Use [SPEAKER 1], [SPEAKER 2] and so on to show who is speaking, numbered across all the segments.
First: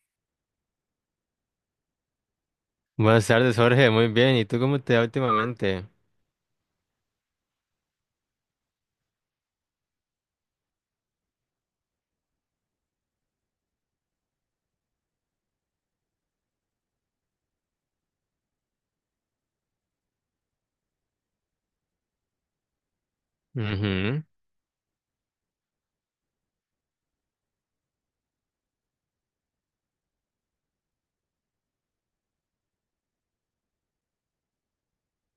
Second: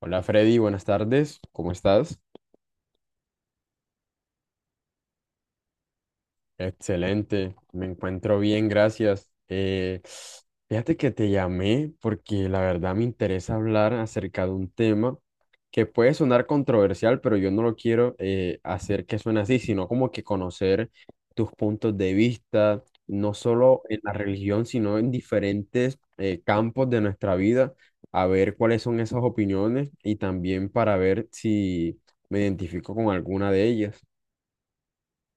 [SPEAKER 1] Hola Freddy, buenas tardes, ¿cómo estás?
[SPEAKER 2] Buenas tardes, Jorge. Muy bien. ¿Y tú cómo te va últimamente?
[SPEAKER 1] Excelente, me encuentro bien, gracias. Fíjate que te llamé porque la verdad me interesa hablar acerca de un tema que puede sonar controversial, pero yo no lo quiero hacer que suene así, sino como que conocer tus puntos de vista, no solo en la
[SPEAKER 2] Ujú.
[SPEAKER 1] religión, sino en diferentes campos de nuestra vida, a ver cuáles son esas opiniones y también para ver si me identifico con alguna de ellas.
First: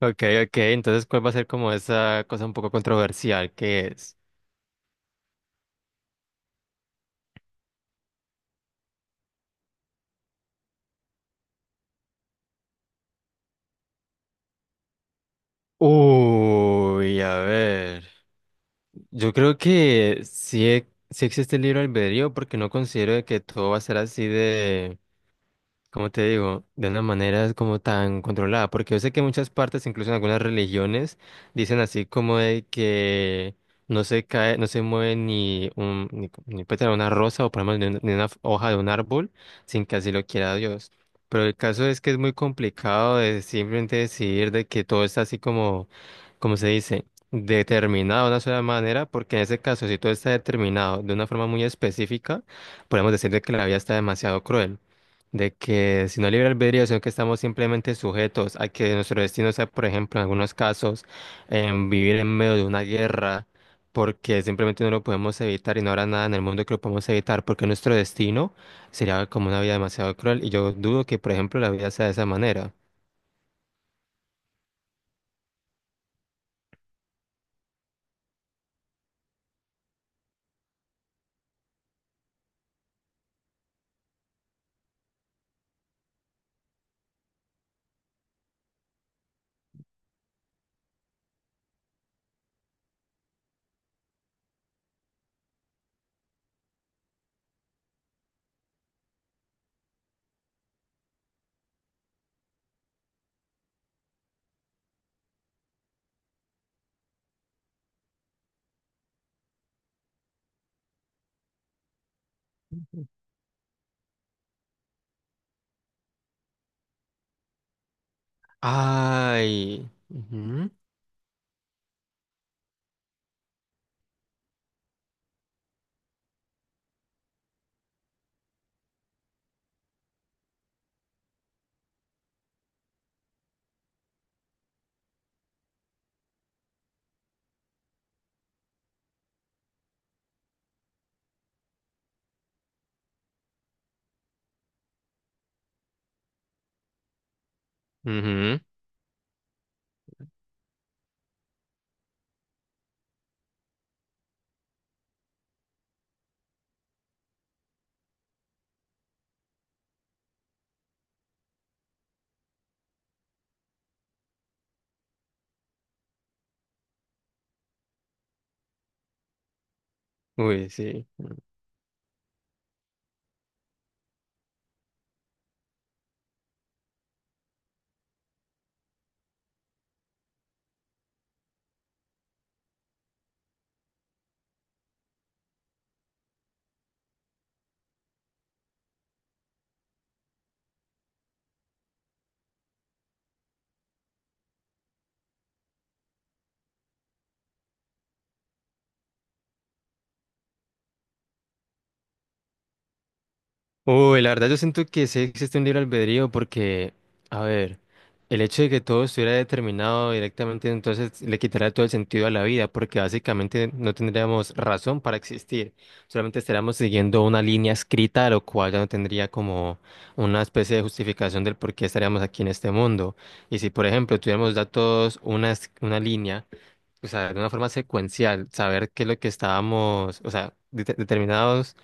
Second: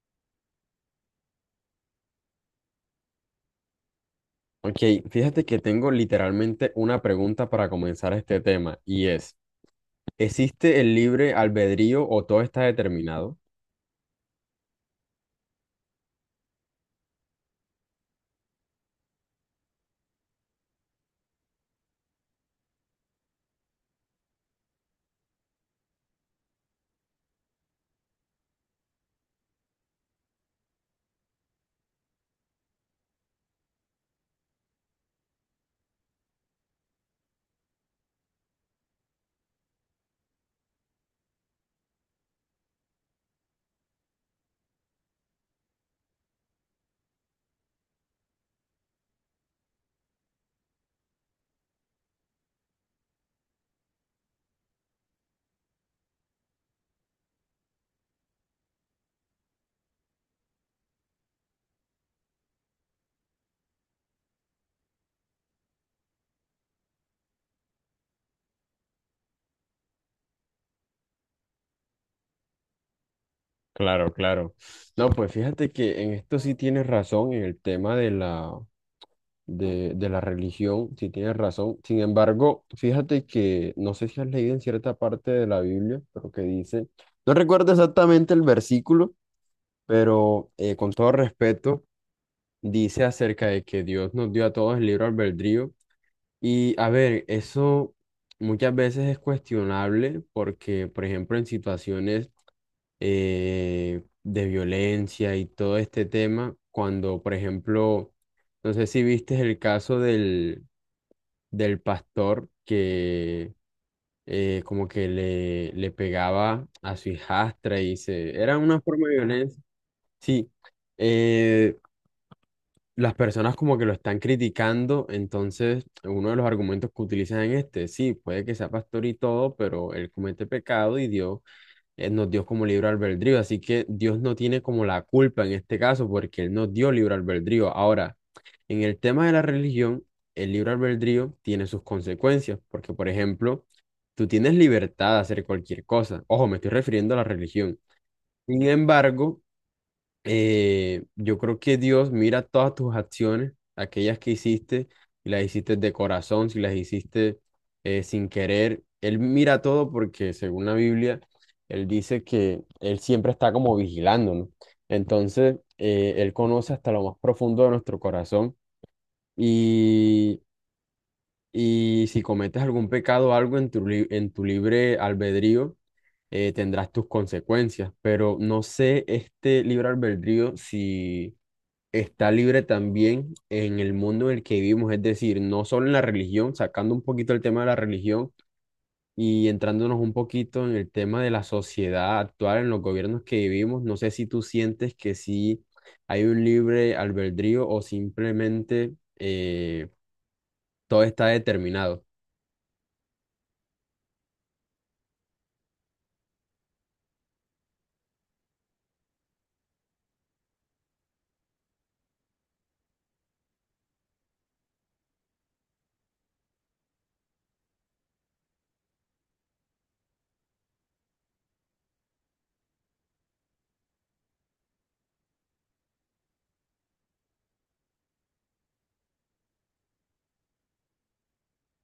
[SPEAKER 2] Ok, ok. Entonces, ¿cuál va a ser como esa cosa un poco controversial que es?
[SPEAKER 1] Ok, fíjate que tengo literalmente una pregunta para comenzar este tema y es, ¿existe el libre albedrío o todo está determinado?
[SPEAKER 2] Uy, a ver. Yo creo que sí, sí existe el libre albedrío porque no considero de que todo va a ser así de, como te digo, de una manera es como tan controlada, porque yo sé que en muchas partes, incluso en algunas religiones, dicen así como de que no se cae, no se mueve ni un, ni, ni pétalo de una rosa o por lo menos ni una hoja de un árbol sin que así lo quiera Dios. Pero el caso es que es muy complicado de simplemente decidir de que todo está así como, como se dice, determinado de una sola manera, porque en ese caso, si todo está determinado de una forma muy específica, podemos decir de que la vida está demasiado cruel de que si no libre albedrío, sino que estamos simplemente sujetos a que nuestro destino sea, por ejemplo, en algunos casos, vivir en medio de una guerra, porque simplemente no lo podemos evitar y no habrá nada en el mundo que lo podamos evitar, porque nuestro destino sería como una vida demasiado cruel y yo dudo que, por ejemplo, la vida sea de esa manera.
[SPEAKER 1] Claro, claro. No, pues fíjate que en esto sí tienes razón, en el tema de de la religión, sí tienes razón. Sin embargo, fíjate que no sé si has leído en cierta parte de la Biblia, pero que dice, no recuerdo exactamente el versículo, pero con todo respeto, dice acerca de que Dios nos dio a todos el libre albedrío. Y a ver, eso muchas veces es cuestionable porque, por ejemplo, en situaciones de violencia y todo este tema, cuando, por ejemplo, no sé si viste el caso del pastor que como que le pegaba a su hijastra y se... Era una forma de violencia.
[SPEAKER 2] Ay.
[SPEAKER 1] Sí,
[SPEAKER 2] Ujú.
[SPEAKER 1] eh, las personas como que lo están criticando, entonces uno de los argumentos que utilizan en este, sí, puede que sea pastor y todo, pero él comete pecado y Dios nos dio como libre albedrío, así que Dios no tiene como la culpa en este caso porque él nos dio libre albedrío. Ahora, en el tema de la religión, el libre albedrío tiene sus consecuencias, porque por ejemplo, tú tienes libertad de hacer cualquier cosa. Ojo, me estoy refiriendo a la religión.
[SPEAKER 2] Ujú.
[SPEAKER 1] Sin embargo, yo creo que Dios mira todas tus acciones, aquellas que hiciste, y las hiciste de corazón, si las hiciste sin querer. Él mira todo porque según la Biblia, Él dice que Él siempre está como vigilándonos. Entonces, Él conoce hasta lo más profundo de nuestro corazón y,
[SPEAKER 2] Uy, sí.
[SPEAKER 1] y si cometes algún pecado o algo en en tu libre albedrío, tendrás tus consecuencias, pero no sé este libre albedrío si está libre también en el mundo en el que vivimos, es decir, no solo en la religión, sacando un poquito el tema de la religión y entrándonos un poquito en el tema de la sociedad actual, en los gobiernos que vivimos, no sé si tú sientes que sí hay un libre albedrío o simplemente eh, todo está determinado.
[SPEAKER 2] Uy, la verdad yo siento que sí existe un libre albedrío porque, a ver, el hecho de que todo estuviera determinado directamente entonces le quitaría todo el sentido a la vida porque básicamente no tendríamos razón para existir, solamente estaríamos siguiendo una línea escrita, lo cual ya no tendría como una especie de justificación del por qué estaríamos aquí en este mundo. Y si, por ejemplo, tuviéramos datos, una línea, o sea, de una forma secuencial, saber qué es lo que estábamos, o sea, determinados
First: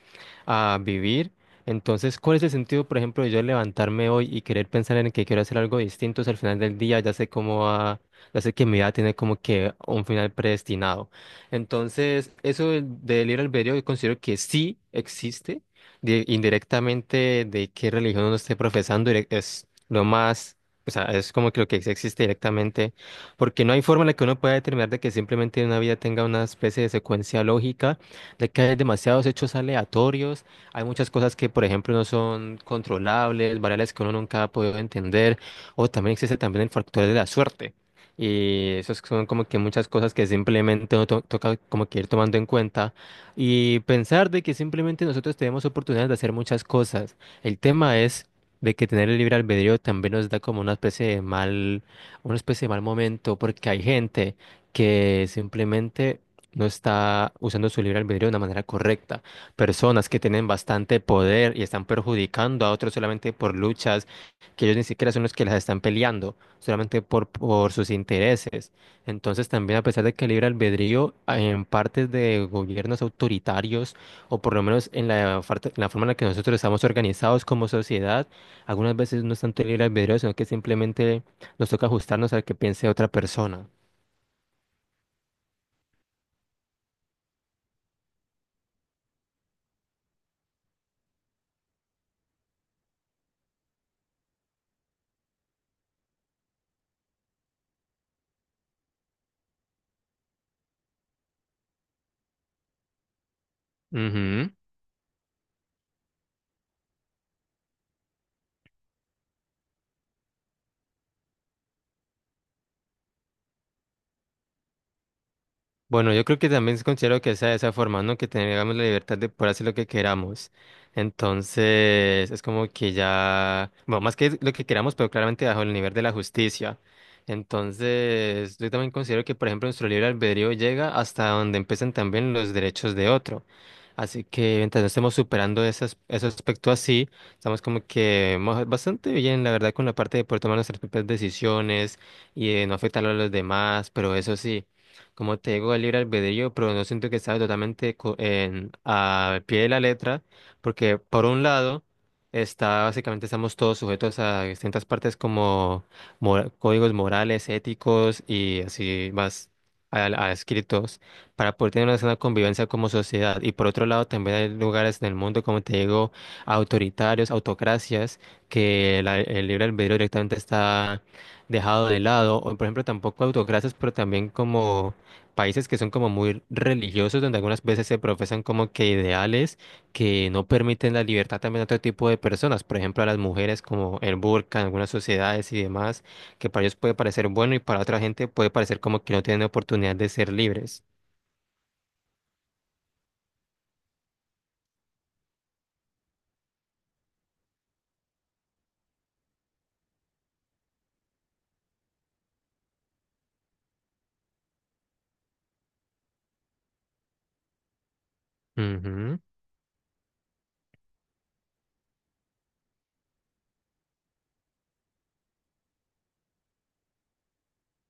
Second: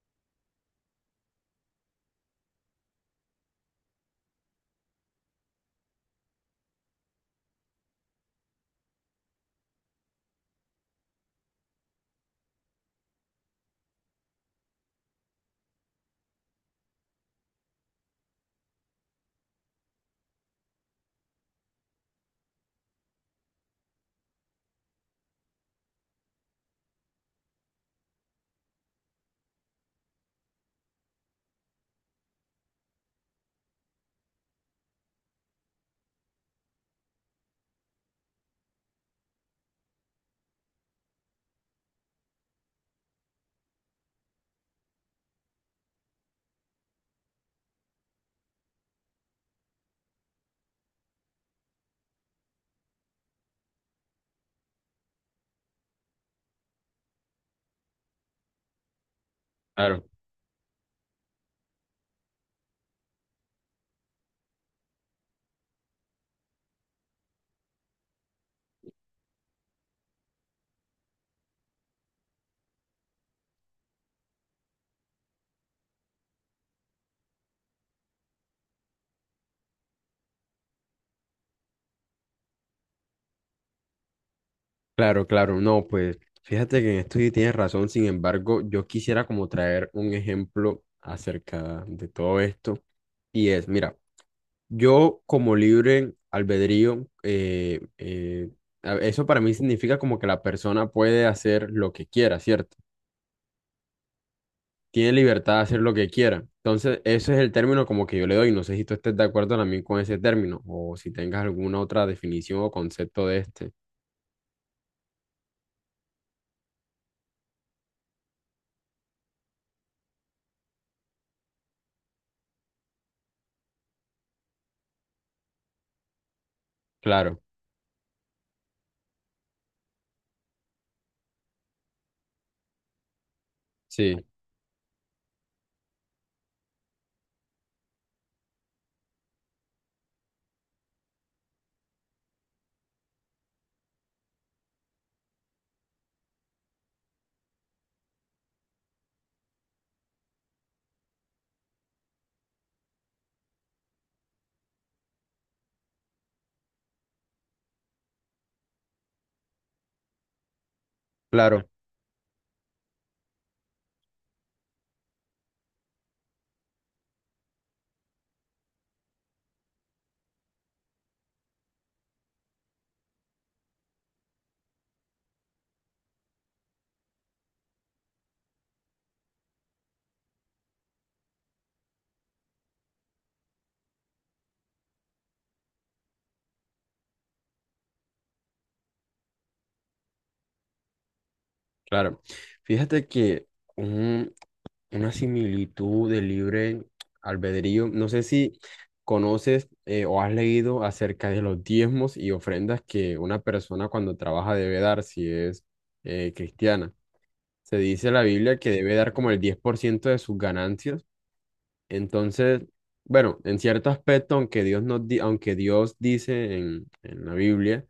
[SPEAKER 2] a vivir. Entonces, ¿cuál es el sentido, por ejemplo, de yo levantarme hoy y querer pensar en que quiero hacer algo distinto? Si al final del día ya sé cómo va, ya sé que mi vida tiene como que un final predestinado. Entonces, eso del libre albedrío yo considero que sí existe, indirectamente de qué religión uno esté profesando, es lo más, o sea, es como que lo que sí existe directamente, porque no hay forma en la que uno pueda determinar de que simplemente una vida tenga una especie de secuencia lógica de que hay demasiados hechos aleatorios, hay muchas cosas que, por ejemplo, no son controlables, variables que uno nunca ha podido entender, o también existe también el factor de la suerte. Y esas son como que muchas cosas que simplemente uno toca como que ir tomando en cuenta y pensar de que simplemente nosotros tenemos oportunidades de hacer muchas cosas. El tema es de que tener el libre albedrío también nos da como una especie de mal, una especie de mal momento, porque hay gente que simplemente no está usando su libre albedrío de una manera correcta.
[SPEAKER 1] Claro.
[SPEAKER 2] Personas que tienen bastante poder y están perjudicando a otros solamente por luchas que ellos ni siquiera son los que las están peleando, solamente por sus intereses. Entonces también a pesar de que el libre albedrío ah, en partes de gobiernos autoritarios, o por lo menos en la forma en la que nosotros estamos organizados como sociedad, algunas veces no es tanto el libre albedrío, sino que simplemente nos toca ajustarnos al que piense otra persona.
[SPEAKER 1] Claro, claro, no, pues fíjate que en esto sí tienes razón, sin embargo, yo quisiera como traer un ejemplo acerca de todo esto y es, mira, yo como libre albedrío, eso para mí significa como que la persona puede hacer lo que quiera, ¿cierto?
[SPEAKER 2] Ujú.
[SPEAKER 1] Tiene libertad de hacer lo que quiera. Entonces, ese es el término como que yo le doy. No sé si tú estés de acuerdo también con ese término o si tengas alguna otra definición o concepto de este.
[SPEAKER 2] Bueno, yo creo que también considero que sea de esa forma, ¿no? Que tengamos la libertad de poder hacer lo que queramos. Entonces, es como que ya, bueno, más que lo que queramos, pero claramente bajo el nivel de la justicia.
[SPEAKER 1] Claro,
[SPEAKER 2] Entonces, yo también considero que, por ejemplo, nuestro libre albedrío llega hasta donde empiezan también los derechos de otro.
[SPEAKER 1] sí,
[SPEAKER 2] Así que mientras no estemos superando ese aspecto así, estamos como que bastante bien, la verdad, con la parte de poder tomar nuestras propias decisiones y de no afectar a los demás, pero eso sí, como te digo, el libre albedrío, pero no siento que estaba totalmente al pie de la letra, porque por un lado, está, básicamente estamos todos sujetos a distintas partes como códigos morales, éticos y así más a escritos, para
[SPEAKER 1] claro,
[SPEAKER 2] poder tener una sana convivencia como sociedad. Y por otro lado, también hay lugares en el mundo, como te digo, autoritarios, autocracias, que el libre albedrío directamente está dejado de lado, o por ejemplo tampoco autocracias, pero también como países que son como muy religiosos, donde algunas veces se profesan como que ideales que no permiten la libertad también a otro tipo de personas, por ejemplo a las mujeres como el burka en algunas sociedades y demás, que para ellos puede parecer bueno y para otra gente puede parecer como que no tienen oportunidad de ser libres.
[SPEAKER 1] claro. Fíjate que una similitud de libre albedrío. No sé si conoces o has leído acerca de los diezmos y ofrendas que una persona cuando trabaja debe dar si es cristiana. Se dice en la Biblia que debe dar
[SPEAKER 2] Ujú,
[SPEAKER 1] como el 10% de sus ganancias. Entonces, bueno, en cierto aspecto, aunque Dios dice en la Biblia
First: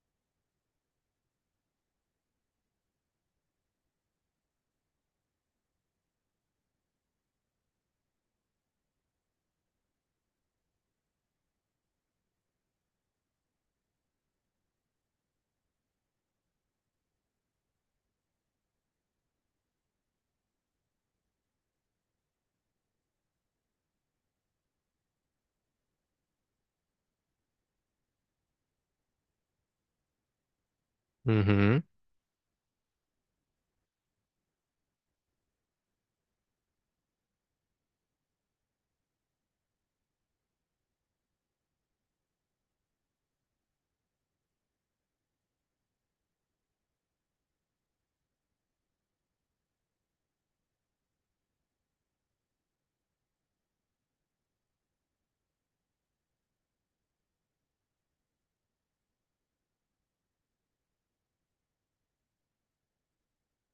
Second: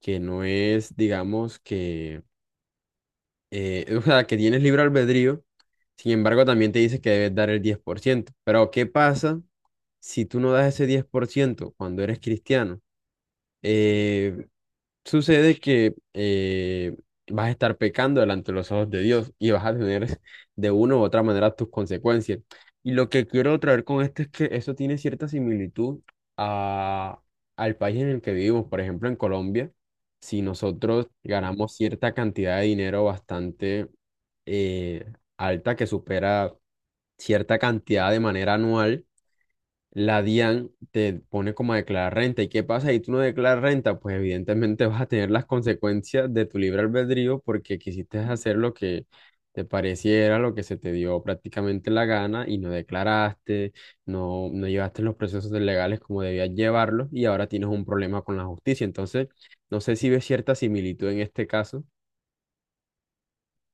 [SPEAKER 1] que no es, digamos, que o sea, que tienes libre albedrío, sin embargo, también te dice que debes dar el 10%. Pero, ¿qué pasa si tú no das ese 10% cuando eres cristiano? Eh, Sucede que vas a estar pecando delante de los ojos de Dios y vas a tener de una u otra manera tus consecuencias. Y lo que quiero traer con esto es que eso tiene cierta similitud a, al país en el que vivimos. Por ejemplo, en Colombia, si nosotros ganamos
[SPEAKER 2] ujú.
[SPEAKER 1] cierta cantidad de dinero bastante eh, alta que supera cierta cantidad de manera anual, la DIAN te pone como a declarar renta. ¿Y qué pasa si tú no declaras renta? Pues evidentemente vas a tener las consecuencias de tu libre albedrío porque quisiste hacer lo que te pareciera, lo que se te dio prácticamente la gana y no declaraste, no, no llevaste los procesos legales como debías llevarlos y ahora tienes un problema con la justicia. Entonces, no sé si ves cierta similitud en este caso.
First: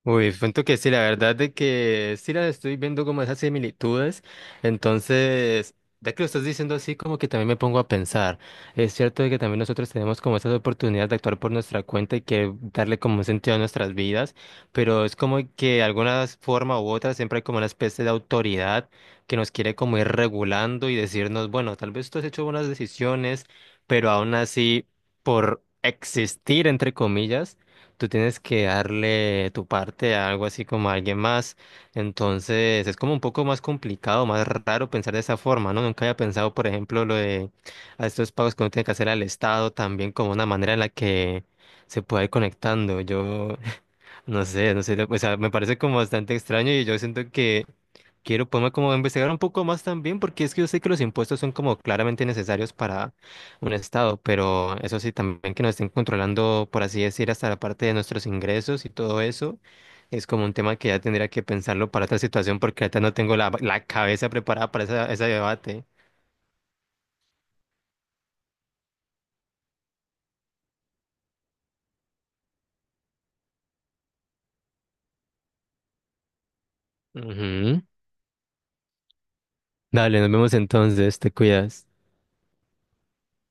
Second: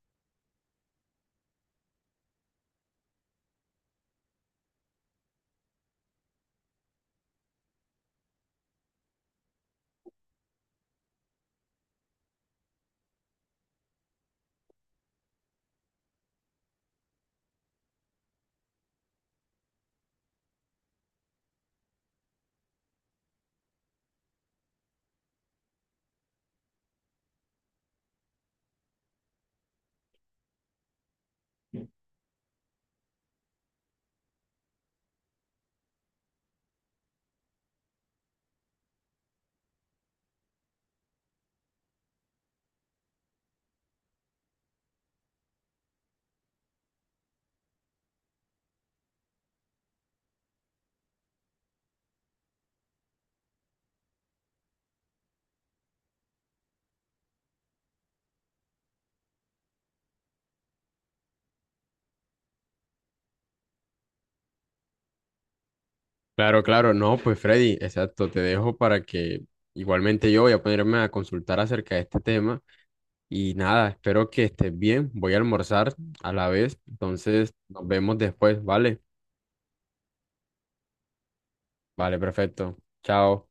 [SPEAKER 2] Uy, cuento que sí, la verdad de que sí la estoy viendo como esas similitudes, entonces, ya que lo estás diciendo así, como que también me pongo a pensar, es cierto de que también nosotros tenemos como esas oportunidades de actuar por nuestra cuenta y que darle como un sentido a nuestras vidas, pero es como que de alguna forma u otra siempre hay como una especie de autoridad que nos quiere como ir regulando y decirnos, bueno, tal vez tú has hecho buenas decisiones, pero aún así, por existir, entre comillas, tú tienes que darle tu parte a algo así como a alguien más. Entonces es como un poco más complicado, más raro pensar de esa forma, ¿no? Nunca había pensado, por ejemplo, lo de a estos pagos que uno tiene que hacer al Estado también como una manera en la que se pueda ir conectando. Yo no sé, no sé, o sea, me parece como bastante extraño y yo siento que quiero ponerme como a investigar un poco más también, porque es que yo sé que los impuestos son como claramente necesarios para un estado, pero eso sí, también que nos estén controlando, por así decir, hasta la parte de nuestros ingresos y todo eso, es como un tema que ya tendría que pensarlo para otra situación, porque ahorita no tengo la cabeza preparada para ese debate.
[SPEAKER 1] Claro, claro, no, pues Freddy, exacto, te dejo para que igualmente yo voy a ponerme a consultar acerca de este tema. Y nada, espero que estés bien. Voy a almorzar a la vez. Entonces,
[SPEAKER 2] Ujú.
[SPEAKER 1] nos vemos después, ¿vale?
[SPEAKER 2] Dale, nos vemos entonces, te cuidas.
[SPEAKER 1] Vale, perfecto. Chao.